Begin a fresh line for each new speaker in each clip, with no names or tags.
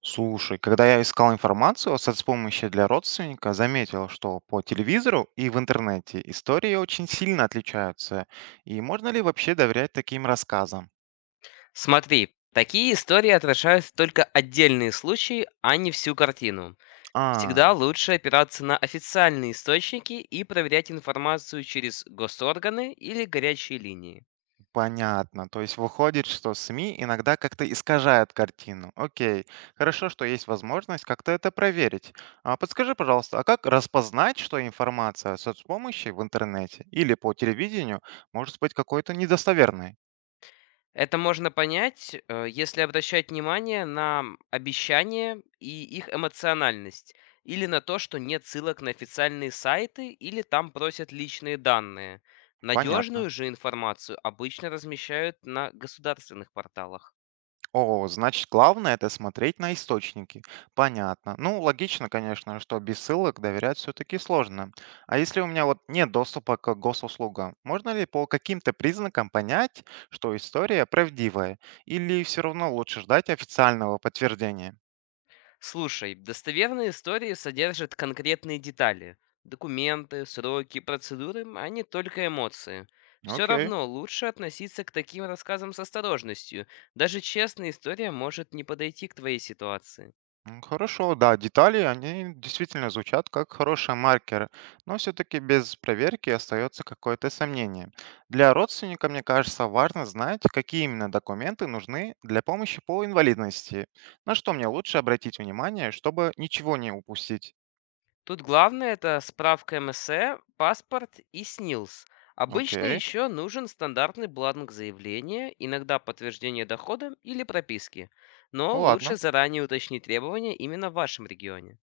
Слушай, когда я искал информацию о соцпомощи для родственника, заметил, что по телевизору и в интернете истории очень сильно отличаются. И можно ли вообще доверять таким рассказам?
Смотри, такие истории отражают только отдельные случаи, а не всю картину.
А,
Всегда лучше опираться на официальные источники и проверять информацию через госорганы или горячие линии.
понятно. То есть выходит, что СМИ иногда как-то искажают картину. Окей, хорошо, что есть возможность как-то это проверить. А подскажи, пожалуйста, а как распознать, что информация о соцпомощи в интернете или по телевидению может быть какой-то недостоверной?
Это можно понять, если обращать внимание на обещания и их эмоциональность, или на то, что нет ссылок на официальные сайты, или там просят личные данные.
Понятно.
Надежную же информацию обычно размещают на государственных порталах.
О, значит, главное это смотреть на источники. Понятно. Ну, логично, конечно, что без ссылок доверять все-таки сложно. А если у меня вот нет доступа к госуслугам, можно ли по каким-то признакам понять, что история правдивая? Или все равно лучше ждать официального подтверждения?
Слушай, достоверные истории содержат конкретные детали. Документы, сроки, процедуры, а не только эмоции. Все
Окей.
равно лучше относиться к таким рассказам с осторожностью. Даже честная история может не подойти к твоей ситуации.
М, хорошо, да, детали, они действительно звучат как хороший маркер, но все-таки без проверки остается какое-то сомнение. Для родственника, мне кажется, важно знать, какие именно документы нужны для помощи по инвалидности. На что мне лучше обратить внимание, чтобы ничего не упустить.
Тут главное это справка МСЭ, паспорт и СНИЛС. Обычно
Окей,
еще нужен стандартный бланк заявления, иногда подтверждение дохода или прописки. Но лучше
ладно.
заранее уточнить требования именно в вашем регионе.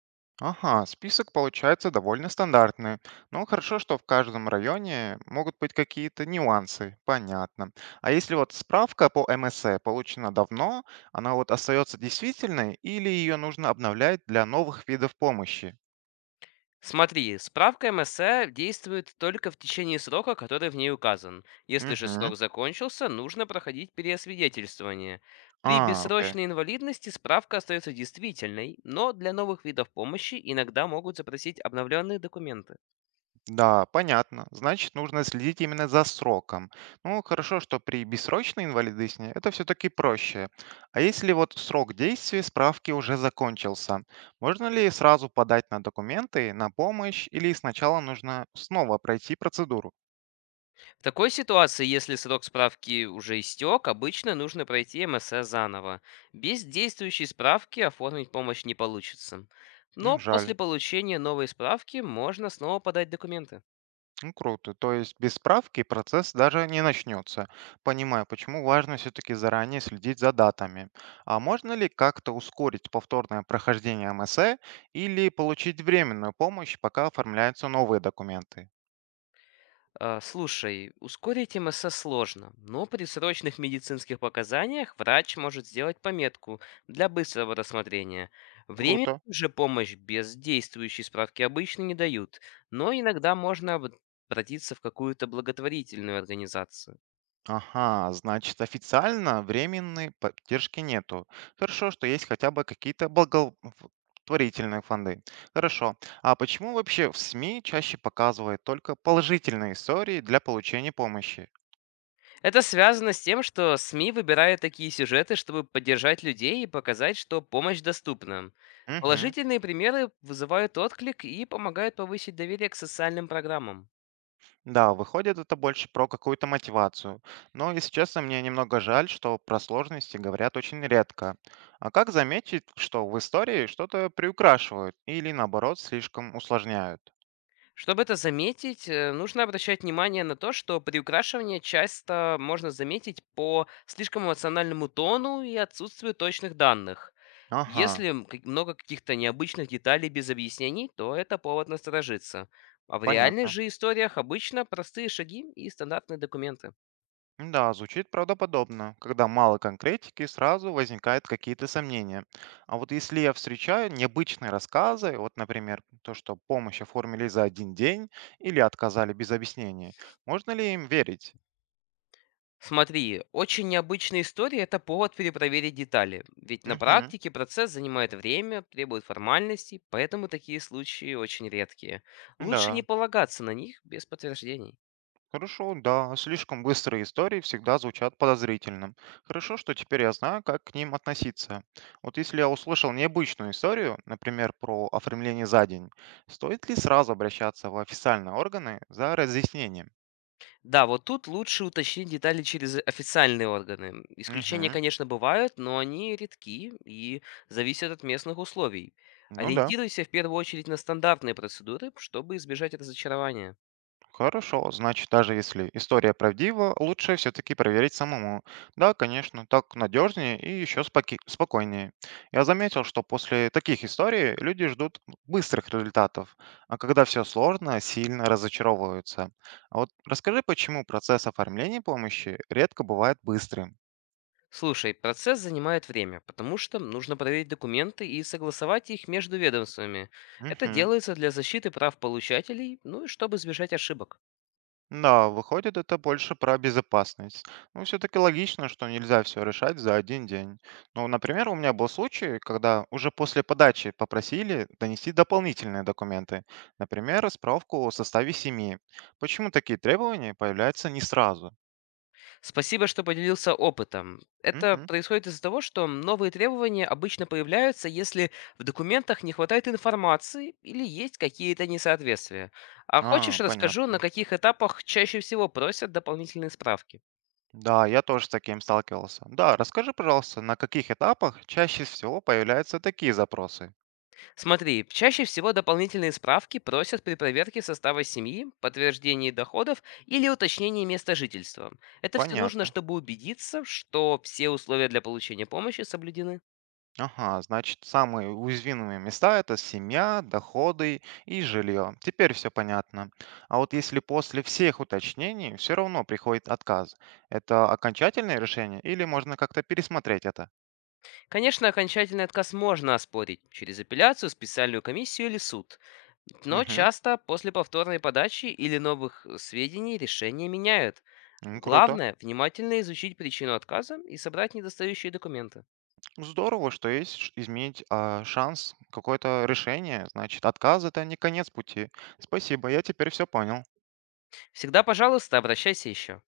Ага, список получается довольно стандартный. Но хорошо, что в каждом районе могут быть какие-то нюансы, понятно. А если вот справка по МСЭ получена давно, она вот остается действительной или ее нужно обновлять для новых видов помощи?
Смотри, справка МСЭ действует только в течение срока, который в ней указан. Если же
Угу.
срок закончился, нужно проходить переосвидетельствование. При
А, окей.
бессрочной инвалидности справка остается действительной, но для новых видов помощи иногда могут запросить обновленные документы.
Да, понятно. Значит, нужно следить именно за сроком. Ну, хорошо, что при бессрочной инвалидности это все-таки проще. А если вот срок действия справки уже закончился, можно ли сразу подать на документы, на помощь, или сначала нужно снова пройти процедуру?
В такой ситуации, если срок справки уже истек, обычно нужно пройти МСЭ заново. Без действующей справки оформить помощь не получится. Но
М, жаль.
после получения новой справки можно снова подать документы.
Ну, круто. То есть без справки процесс даже не начнется. Понимаю, почему важно все-таки заранее следить за датами. А можно ли как-то ускорить повторное прохождение МСЭ или получить временную помощь, пока оформляются новые документы?
Слушай, ускорить МСС сложно, но при срочных медицинских показаниях врач может сделать пометку для быстрого рассмотрения. Временную
Круто.
же помощь без действующей справки обычно не дают, но иногда можно обратиться в какую-то благотворительную организацию.
Ага, значит, официально временной поддержки нету. Хорошо, что есть хотя бы какие-то благотворительные фонды. Хорошо. А почему вообще в СМИ чаще показывают только положительные истории для получения помощи?
Это связано с тем, что СМИ выбирают такие сюжеты, чтобы поддержать людей и показать, что помощь доступна.
Мгм.
Положительные примеры вызывают отклик и помогают повысить доверие к социальным программам.
Да, выходит, это больше про какую-то мотивацию. Но, если честно, мне немного жаль, что про сложности говорят очень редко. А как заметить, что в истории что-то приукрашивают или, наоборот, слишком усложняют?
Чтобы это заметить, нужно обращать внимание на то, что приукрашивание часто можно заметить по слишком эмоциональному тону и отсутствию точных данных.
Ага,
Если много каких-то необычных деталей без объяснений, то это повод насторожиться. А в реальных
понятно.
же историях обычно простые шаги и стандартные документы.
Да, звучит правдоподобно. Когда мало конкретики, сразу возникают какие-то сомнения. А вот если я встречаю необычные рассказы, вот, например, то, что помощь оформили за один день или отказали без объяснений, можно ли им верить?
Смотри, очень необычная история — это повод перепроверить детали, ведь на
Мгм.
практике процесс занимает время, требует формальностей, поэтому такие случаи очень редкие. Лучше не
Да,
полагаться на них без подтверждений.
хорошо, да. Слишком быстрые истории всегда звучат подозрительно. Хорошо, что теперь я знаю, как к ним относиться. Вот если я услышал необычную историю, например, про оформление за день, стоит ли сразу обращаться в официальные органы за разъяснением?
Да, вот тут лучше уточнить детали через официальные органы. Исключения,
Угу.
конечно, бывают, но они редки и зависят от местных условий.
Ну да.
Ориентируйся в первую очередь на стандартные процедуры, чтобы избежать разочарования.
Хорошо, значит, даже если история правдива, лучше все-таки проверить самому. Да, конечно, так надежнее и еще спокойнее. Я заметил, что после таких историй люди ждут быстрых результатов, а когда все сложно, сильно разочаровываются. А вот расскажи, почему процесс оформления помощи редко бывает быстрым?
Слушай, процесс занимает время, потому что нужно проверить документы и согласовать их между ведомствами. Это
Мгм.
делается для защиты прав получателей, ну и чтобы избежать ошибок.
Да, выходит, это больше про безопасность. Ну, все-таки логично, что нельзя все решать за один день. Ну, например, у меня был случай, когда уже после подачи попросили донести дополнительные документы, например, справку о составе семьи. Почему такие требования появляются не сразу?
Спасибо, что поделился опытом. Это
Мгм.
происходит из-за того, что новые требования обычно появляются, если в документах не хватает информации или есть какие-то несоответствия. А
А,
хочешь, расскажу, на
понятно.
каких этапах чаще всего просят дополнительные справки?
Да, я тоже с таким сталкивался. Да, расскажи, пожалуйста, на каких этапах чаще всего появляются такие запросы?
Смотри, чаще всего дополнительные справки просят при проверке состава семьи, подтверждении доходов или уточнении места жительства. Это все нужно,
Понятно.
чтобы убедиться, что все условия для получения помощи соблюдены.
Ага, значит, самые уязвимые места– это семья, доходы и жилье. Теперь все понятно. А вот если после всех уточнений все равно приходит отказ, это окончательное решение или можно как-то пересмотреть это?
Конечно, окончательный отказ можно оспорить через апелляцию, специальную комиссию или суд. Но
Угу,
часто после повторной подачи или новых сведений решение меняют.
ну, круто.
Главное — внимательно изучить причину отказа и собрать недостающие документы.
Здорово, что есть изменить шанс, какое-то решение. Значит, отказ– это не конец пути. Спасибо, я теперь все понял.
Всегда, пожалуйста, обращайся еще.